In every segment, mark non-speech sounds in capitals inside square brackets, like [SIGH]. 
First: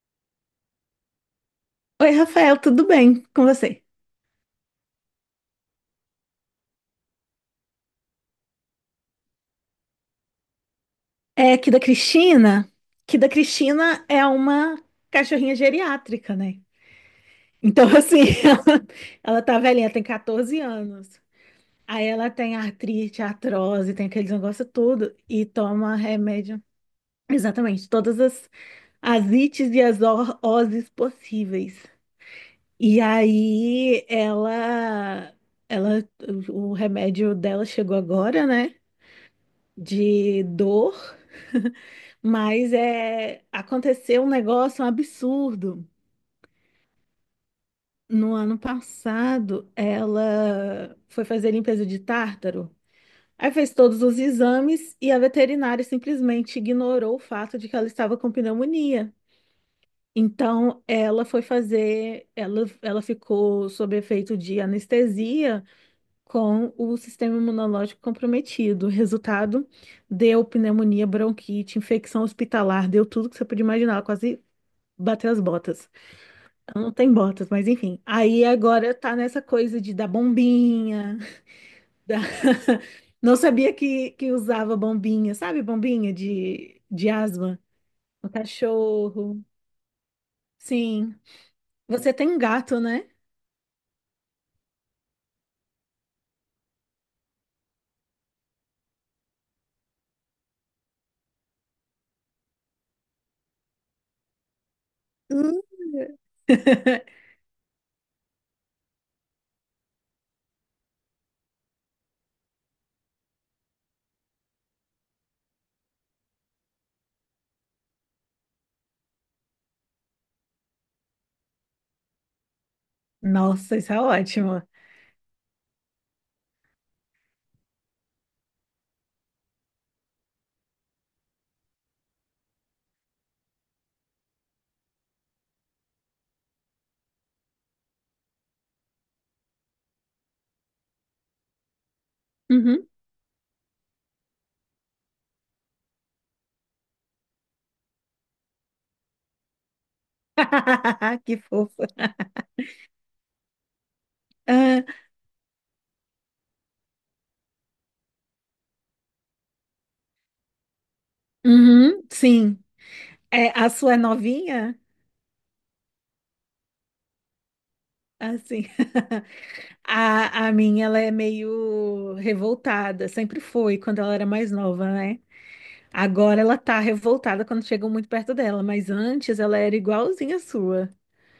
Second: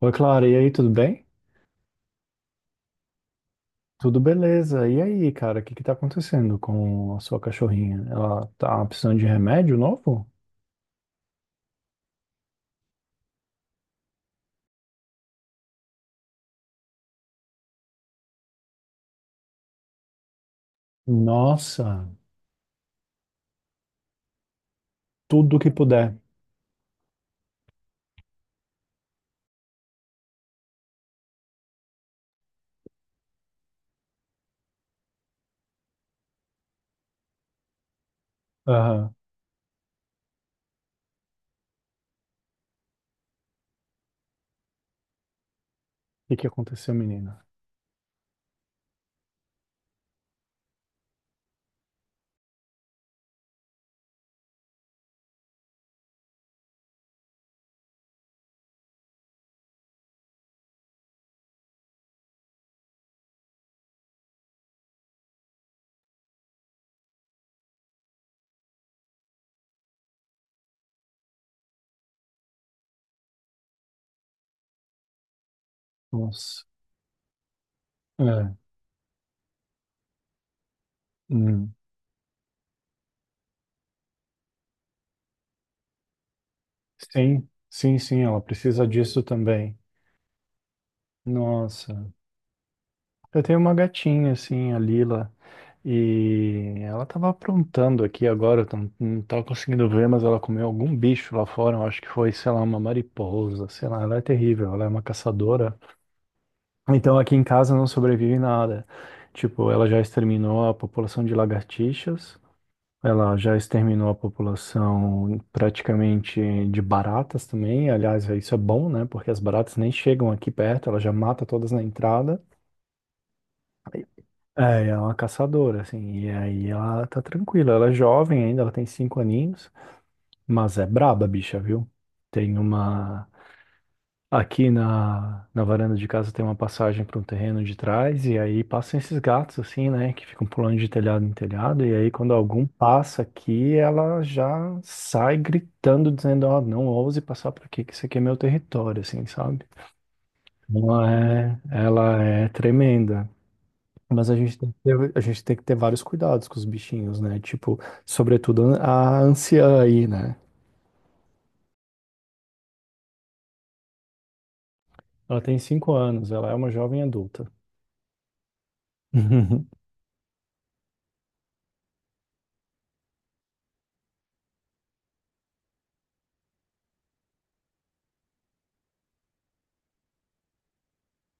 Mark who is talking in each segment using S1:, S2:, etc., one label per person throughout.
S1: Oi, Clara, e aí, tudo bem?
S2: Oi, Rafael, tudo bem com você?
S1: Tudo beleza. E aí, cara, o que que tá acontecendo com a sua cachorrinha? Ela tá precisando de remédio novo?
S2: É aqui da Cristina, que da Cristina é uma cachorrinha geriátrica, né? Então, assim, [LAUGHS] ela tá velhinha, tem 14 anos. Aí
S1: Nossa,
S2: ela tem artrite, artrose, tem aqueles negócios tudo, e
S1: tudo que
S2: toma
S1: puder.
S2: remédio, exatamente, as ites e as oses possíveis. E aí ela, o remédio dela chegou agora, né?
S1: Aham. O
S2: De dor, [LAUGHS] mas aconteceu um negócio um absurdo.
S1: que que aconteceu, menina?
S2: No ano passado, ela foi fazer limpeza de tártaro. Aí fez todos os exames e a veterinária simplesmente ignorou o fato de que ela estava com pneumonia. Então, ela foi fazer, ela ficou sob efeito de anestesia com o sistema imunológico comprometido. O resultado, deu pneumonia, bronquite, infecção hospitalar, deu tudo que você podia imaginar, ela quase bateu as botas.
S1: Nossa.
S2: Ela não tem botas, mas enfim. Aí
S1: É.
S2: agora tá nessa coisa de dar bombinha,
S1: Hum.
S2: [LAUGHS] da- não sabia que usava bombinha, sabe? Bombinha de
S1: Sim,
S2: asma.
S1: sim, sim,
S2: O
S1: ela precisa disso
S2: cachorro.
S1: também.
S2: Sim.
S1: Nossa.
S2: Você tem um gato, né?
S1: Eu tenho uma gatinha, assim, a Lila, e ela tava aprontando aqui agora, não tava conseguindo ver, mas ela comeu algum bicho lá fora, eu acho que foi, sei lá, uma mariposa, sei lá, ela é terrível, ela é uma
S2: Hum.
S1: caçadora.
S2: [LAUGHS]
S1: Então aqui em casa não sobrevive nada. Tipo, ela já exterminou a população de lagartixas, ela já exterminou a população praticamente de baratas também, aliás, isso é bom, né, porque as baratas nem chegam aqui perto, ela já mata todas na entrada.
S2: Nossa, isso é
S1: É,
S2: ótimo.
S1: ela é uma caçadora, assim, e aí ela tá tranquila, ela é jovem ainda, ela tem 5 aninhos, mas é braba, a bicha, viu? Tem uma. Aqui na varanda de casa tem uma passagem para um terreno de trás, e aí passam esses gatos, assim, né, que ficam pulando de telhado em telhado, e aí quando algum
S2: Uhum.
S1: passa aqui, ela já sai gritando, dizendo: Ó, não ouse passar por aqui, que isso aqui é meu território, assim, sabe? Ela
S2: [LAUGHS] Que
S1: é,
S2: fofa.
S1: ela é tremenda, mas a gente tem que ter, a gente tem que ter vários cuidados com os bichinhos, né? Tipo, sobretudo a anciã aí, né?
S2: Uhum, sim. É, a sua é novinha?
S1: Ela tem 5 anos, ela é uma jovem adulta.
S2: Assim. [LAUGHS]
S1: [LAUGHS]
S2: A minha, ela é meio revoltada. Sempre foi quando ela era mais nova, né? Agora ela tá revoltada quando chegam muito perto dela, mas antes ela era igualzinha à sua.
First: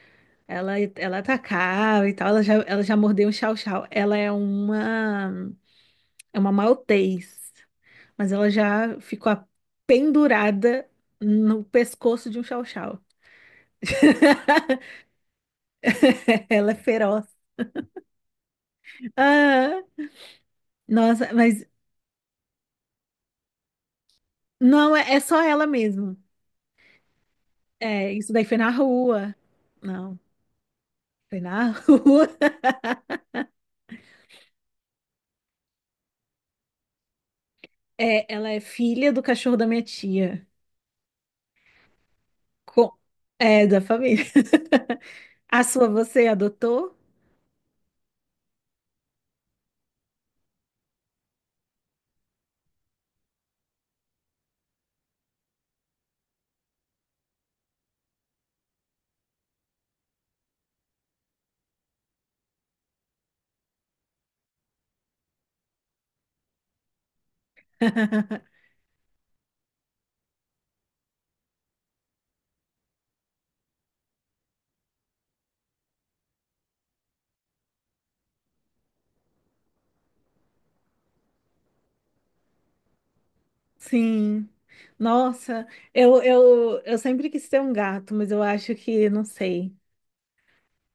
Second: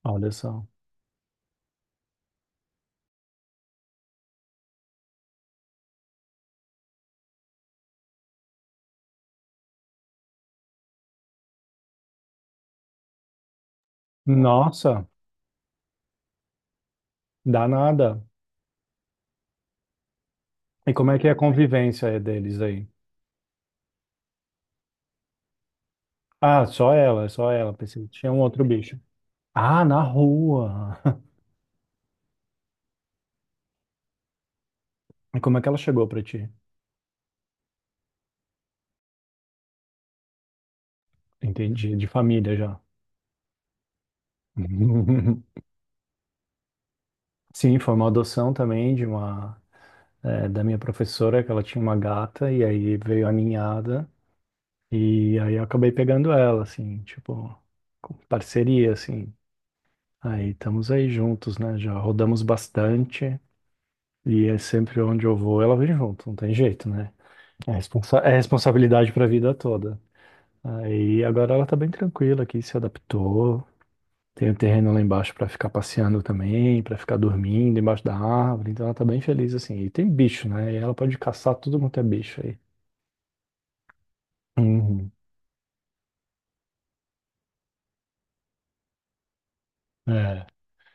S1: Olha só.
S2: Ela atacava e tal, ela já mordeu um chau-chau. É uma maltês, mas ela já ficou pendurada no pescoço de um chau-chau.
S1: Nossa,
S2: [LAUGHS] Ela é feroz.
S1: danada.
S2: Ah,
S1: E como é que é
S2: nossa,
S1: a
S2: mas
S1: convivência deles aí?
S2: não, é, é só ela mesmo.
S1: Ah, só ela, só ela. Pensei que
S2: É,
S1: tinha
S2: isso
S1: um
S2: daí foi
S1: outro
S2: na
S1: bicho.
S2: rua.
S1: Ah, na
S2: Não,
S1: rua. [LAUGHS]
S2: foi na [LAUGHS] rua.
S1: E como é que ela chegou pra ti?
S2: É, ela é filha do cachorro da minha tia.
S1: Entendi, de família já.
S2: Com... É, da família. [LAUGHS] A
S1: [LAUGHS]
S2: sua você adotou?
S1: Sim, foi uma adoção também de uma, da minha professora, que ela tinha uma gata, e aí veio a ninhada. E aí eu acabei pegando ela, assim, tipo, com parceria, assim. Aí estamos aí juntos, né? Já rodamos bastante e é sempre onde eu vou, ela vem junto, não tem jeito, né? É, responsa é
S2: [LAUGHS]
S1: responsabilidade pra vida toda. Aí agora ela tá bem tranquila aqui, se adaptou. Tem o terreno lá embaixo pra ficar passeando também, pra ficar dormindo embaixo da árvore, então ela tá bem feliz assim. E tem bicho, né? E ela pode caçar tudo quanto é bicho aí.
S2: Sim.
S1: Uhum.
S2: Nossa, eu sempre quis ter um gato, mas eu acho que não sei,
S1: É.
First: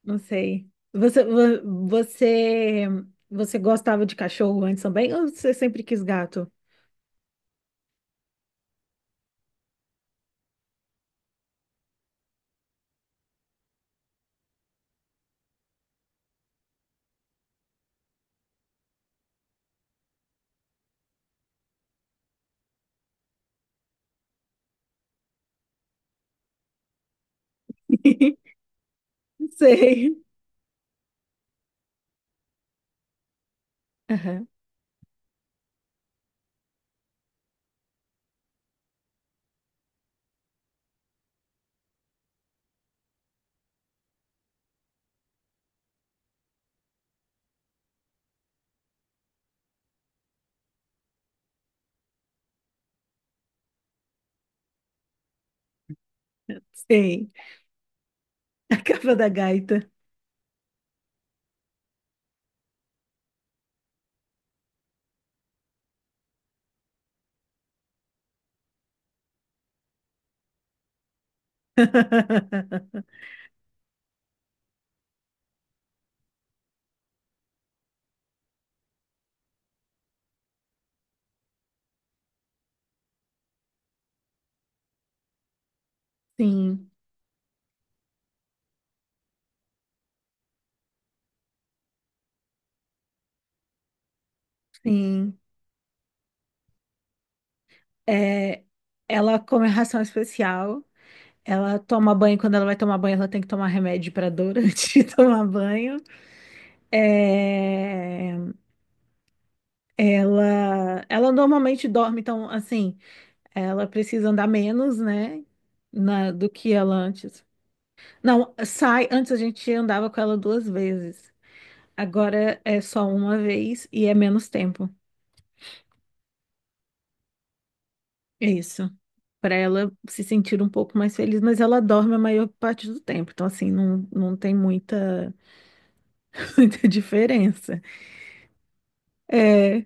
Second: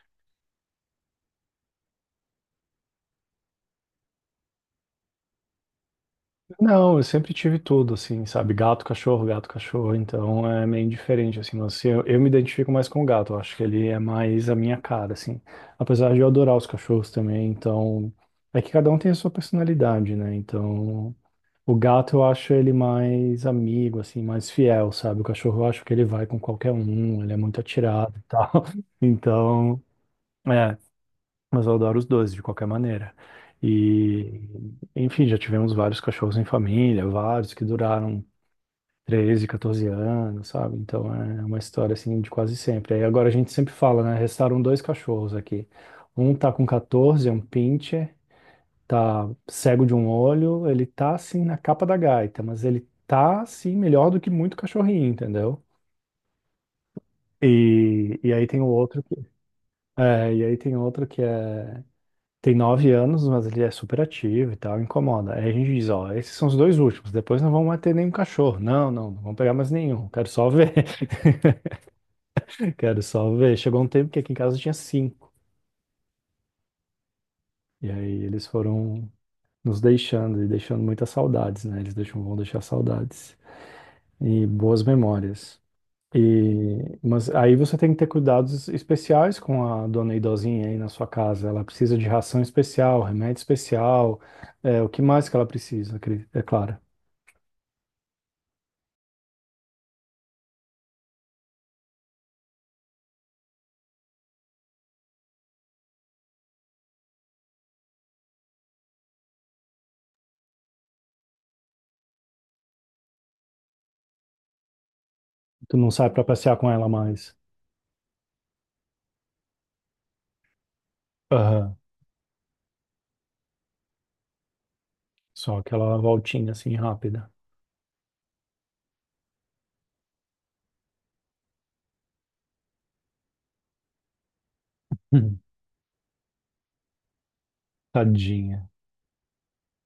S2: não sei. Você gostava de cachorro antes também, ou você sempre quis gato?
S1: Não, eu sempre tive tudo, assim, sabe? Gato, cachorro, gato, cachorro. Então é meio diferente, assim. Mas assim, eu me identifico mais com o gato. Eu acho que ele é mais a minha cara, assim. Apesar de eu adorar os cachorros também. Então é que cada um tem a sua personalidade, né? Então o gato eu acho ele mais amigo, assim, mais fiel, sabe? O cachorro eu acho que ele vai com qualquer um. Ele é muito atirado e tal.
S2: [LAUGHS]
S1: [LAUGHS]
S2: Não
S1: Então.
S2: sei.
S1: É, mas eu adoro os dois, de qualquer maneira. E,
S2: Aham.
S1: enfim, já tivemos vários cachorros em família, vários que duraram 13, 14 anos, sabe? Então é uma história assim de quase sempre. Aí agora a gente sempre fala, né? Restaram dois cachorros aqui. Um tá com 14, é um pincher, tá cego de um olho, ele tá assim na capa da gaita, mas ele tá assim melhor do que muito cachorrinho, entendeu?
S2: Sei.
S1: E, e aí tem o
S2: [LAUGHS] A
S1: outro que,
S2: capa da gaita.
S1: e aí tem outro que é. Tem 9 anos, mas ele é super ativo e tal, incomoda. Aí a gente diz, ó, esses são os dois últimos, depois não vamos mais ter nenhum cachorro. Não, não, não vamos pegar mais nenhum, quero só ver. [LAUGHS] Quero
S2: [LAUGHS]
S1: só ver. Chegou um tempo que aqui em casa tinha cinco. E aí eles foram nos deixando e deixando muitas saudades, né? Eles deixam, vão deixar saudades e boas memórias.
S2: Sim,
S1: E, mas aí você tem que ter cuidados especiais com a dona idosinha aí na sua casa. Ela precisa de ração especial, remédio especial, é, o que mais que
S2: sim.
S1: ela precisa, Cris? É claro.
S2: É, ela come ração especial. Ela toma banho. Quando ela vai tomar banho, ela tem que tomar remédio para dor [LAUGHS] antes de tomar banho. É, ela normalmente dorme, então, assim, ela precisa andar menos, né?
S1: Tu não sai pra
S2: Do
S1: passear com
S2: que
S1: ela
S2: ela
S1: mais.
S2: antes. Não, sai, antes a gente andava com ela duas vezes.
S1: Aham.
S2: Agora é só uma vez e é menos tempo.
S1: Só aquela voltinha assim rápida.
S2: É isso. Para ela se sentir um pouco mais feliz, mas ela dorme a maior parte do tempo. Então, assim, não, não tem muita,
S1: Hum.
S2: [LAUGHS] muita diferença.
S1: Tadinha.
S2: É,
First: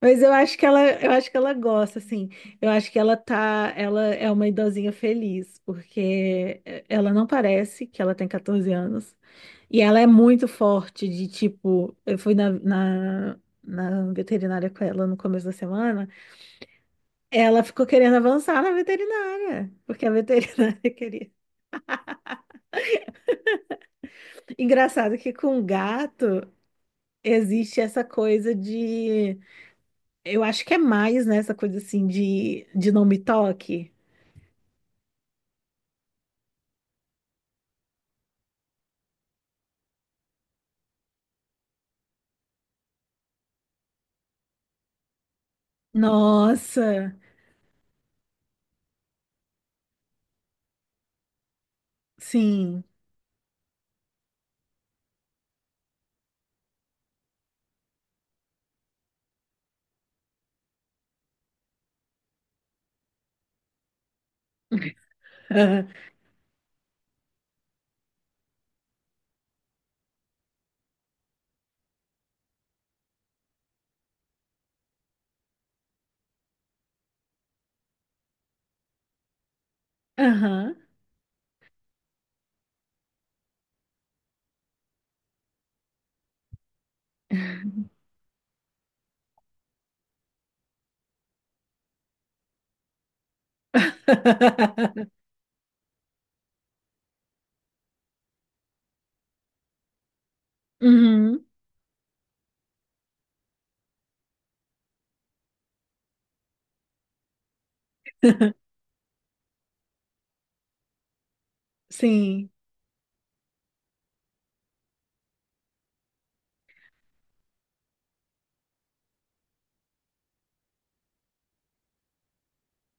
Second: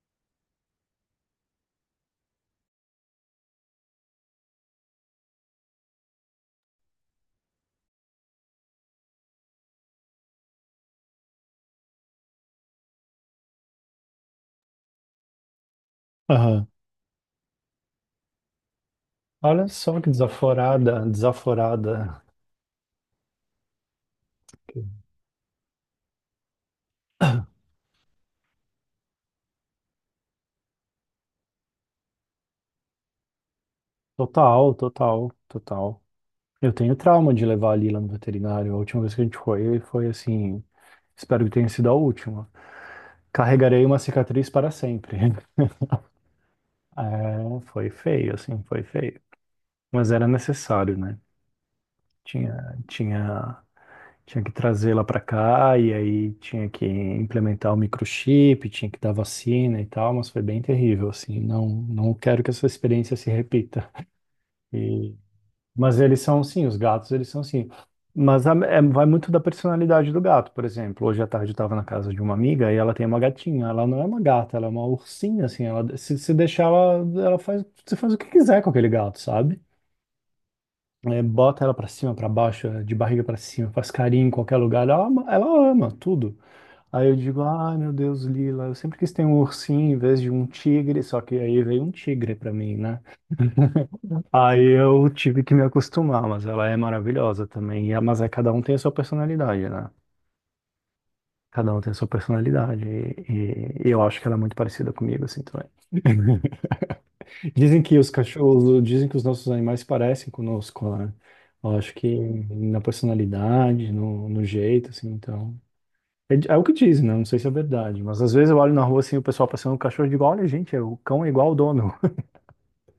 S2: mas eu acho que ela, eu acho que ela gosta, assim. Eu acho que ela tá, ela é uma idosinha feliz, porque ela não parece que ela tem 14 anos. E ela é muito forte de tipo, eu fui na veterinária com ela no começo da semana.
S1: Aham.
S2: Ela ficou querendo avançar na
S1: Olha
S2: veterinária,
S1: só
S2: porque
S1: que
S2: a veterinária [LAUGHS]
S1: desaforada,
S2: queria.
S1: desaforada.
S2: Engraçado que com gato existe essa coisa de, eu acho que é mais, né, essa coisa assim de não me toque.
S1: Total, total, total. Eu tenho trauma de levar a Lila no veterinário. A última vez que a gente foi, foi assim. Espero que tenha sido a última. Carregarei uma cicatriz para sempre. [LAUGHS]
S2: Nossa,
S1: É, foi feio, assim, foi feio. Mas era necessário, né? Tinha,
S2: sim.
S1: tinha Tinha que trazê-la para cá e aí tinha que implementar o microchip, tinha que dar vacina e tal, mas foi bem terrível, assim. Não, não quero que essa experiência se repita. E- mas
S2: [LAUGHS]
S1: eles são, sim, os gatos, eles são, sim. Mas vai muito da personalidade do gato, por exemplo. Hoje à tarde eu estava na casa de uma amiga e ela tem uma gatinha. Ela não é uma gata, ela é uma ursinha, assim. Ela, se deixar, ela faz, você faz o que quiser com aquele gato, sabe?
S2: Aham.
S1: É, bota ela pra cima, pra baixo, é, de barriga pra cima, faz carinho em qualquer lugar. Ela ama tudo. Aí eu digo, ai meu Deus, Lila, eu sempre quis ter um ursinho em vez de um tigre, só que aí veio um tigre pra mim, né? Aí eu
S2: [LAUGHS]
S1: tive que me acostumar, mas ela é maravilhosa também. Mas é, cada um tem a sua personalidade, né?
S2: Uhum,
S1: Cada um tem a sua personalidade. E eu acho que ela é muito parecida comigo, assim, também. [LAUGHS] Dizem que os cachorros, dizem que os nossos animais se parecem conosco, né? Eu acho que
S2: sim.
S1: na personalidade, no jeito, assim, então. É, é o que dizem, né? Não sei se é verdade, mas às vezes eu olho na rua assim, o pessoal passando o cachorro e digo, olha, gente, o cão é igual o dono,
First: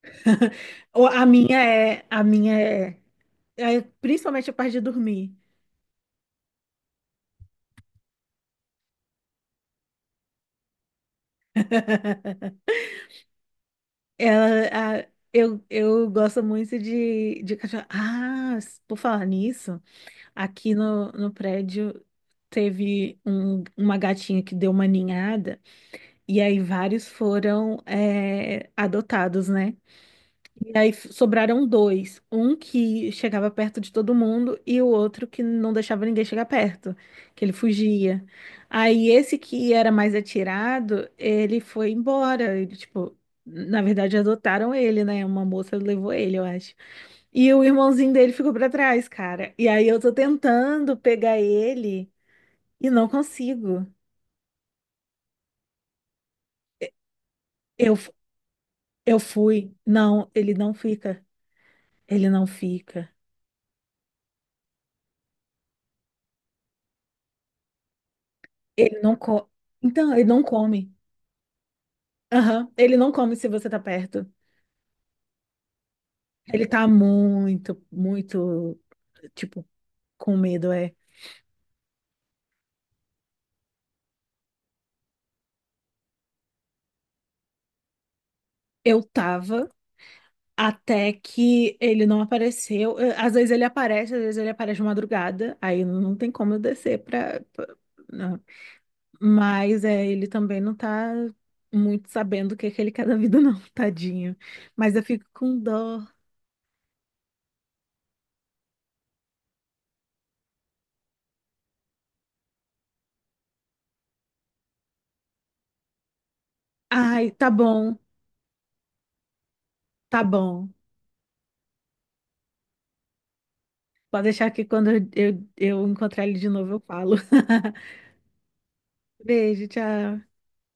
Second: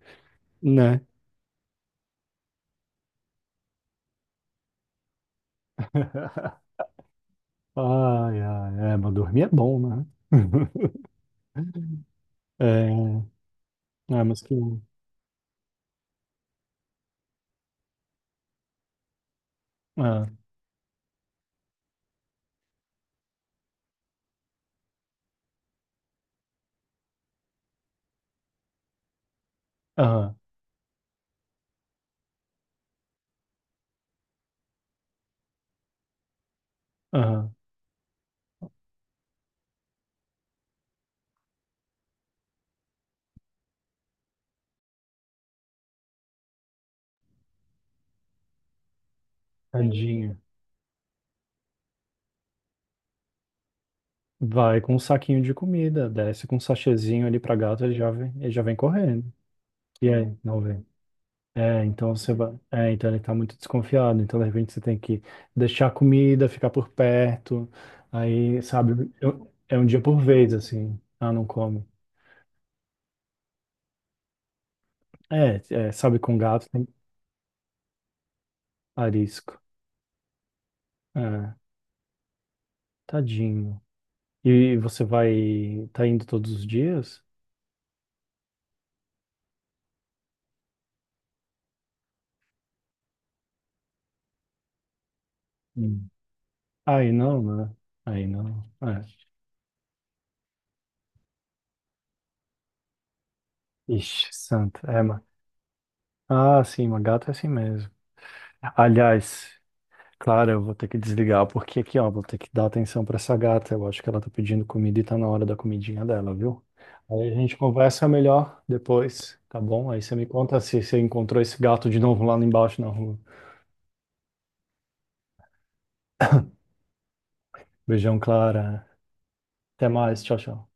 S2: [LAUGHS]
S1: né?
S2: A minha é, é principalmente a parte de dormir.
S1: [LAUGHS] Ai, ai, é, mas dormir é bom, né? [LAUGHS]
S2: [LAUGHS]
S1: É, é, mas que.
S2: Eu gosto muito de cachorro. Ah, por falar nisso,
S1: Ah,
S2: aqui no, no prédio teve uma gatinha que deu uma ninhada, e aí vários foram é, adotados, né?
S1: ah,
S2: E aí sobraram dois. Um que chegava perto de todo mundo e o outro que não deixava ninguém chegar perto, que
S1: ah,
S2: ele fugia. Aí esse que era mais atirado, ele foi embora. Ele, tipo, na verdade adotaram ele, né? Uma moça levou ele, eu acho. E o irmãozinho dele ficou pra trás, cara. E aí eu tô
S1: tadinho.
S2: tentando pegar ele e não consigo.
S1: Vai com um saquinho de comida, desce com um sachêzinho ali pra gato,
S2: Eu, f-
S1: ele já vem
S2: eu
S1: correndo.
S2: fui.
S1: E
S2: Não,
S1: aí,
S2: ele
S1: não
S2: não
S1: vem?
S2: fica.
S1: É, então
S2: Ele
S1: você
S2: não
S1: vai. É, então
S2: fica.
S1: ele tá muito desconfiado. Então, de repente, você tem que deixar a comida, ficar por perto. Aí,
S2: Ele
S1: sabe,
S2: não co...
S1: é um dia
S2: Então,
S1: por
S2: ele não
S1: vez,
S2: come.
S1: assim. Ah, não come.
S2: Aham. Ele não come se você tá perto.
S1: É, é, sabe, com
S2: Ele
S1: gato tem
S2: tá muito,
S1: arisco.
S2: tipo, com medo, é.
S1: É, tadinho. E você vai. Tá indo todos os dias?
S2: Eu tava até que ele não apareceu. Às vezes ele aparece, às vezes ele aparece de madrugada. Aí
S1: Hum.
S2: não tem como eu descer
S1: Aí
S2: pra...
S1: não, né? Aí
S2: não.
S1: não. É.
S2: Mas é, ele também não tá muito sabendo o que que ele quer da vida, não, [LAUGHS]
S1: Ixi,
S2: tadinho.
S1: santo.
S2: Mas
S1: É,
S2: eu
S1: mas...
S2: fico com dó.
S1: Ah, sim, uma gata é assim mesmo. Aliás. Claro, eu vou ter que desligar, porque aqui, ó, vou ter que dar atenção pra essa gata. Eu acho que ela tá pedindo comida e tá na hora da comidinha dela, viu?
S2: Ai,
S1: Aí a
S2: tá
S1: gente
S2: bom,
S1: conversa melhor depois, tá bom? Aí você
S2: tá
S1: me conta
S2: bom.
S1: se você encontrou esse gato de novo lá embaixo na rua.
S2: Pode deixar que quando eu encontrar ele de novo eu falo. [LAUGHS]
S1: Beijão, Clara.
S2: Beijo,
S1: Até mais,
S2: tchau.
S1: tchau, tchau.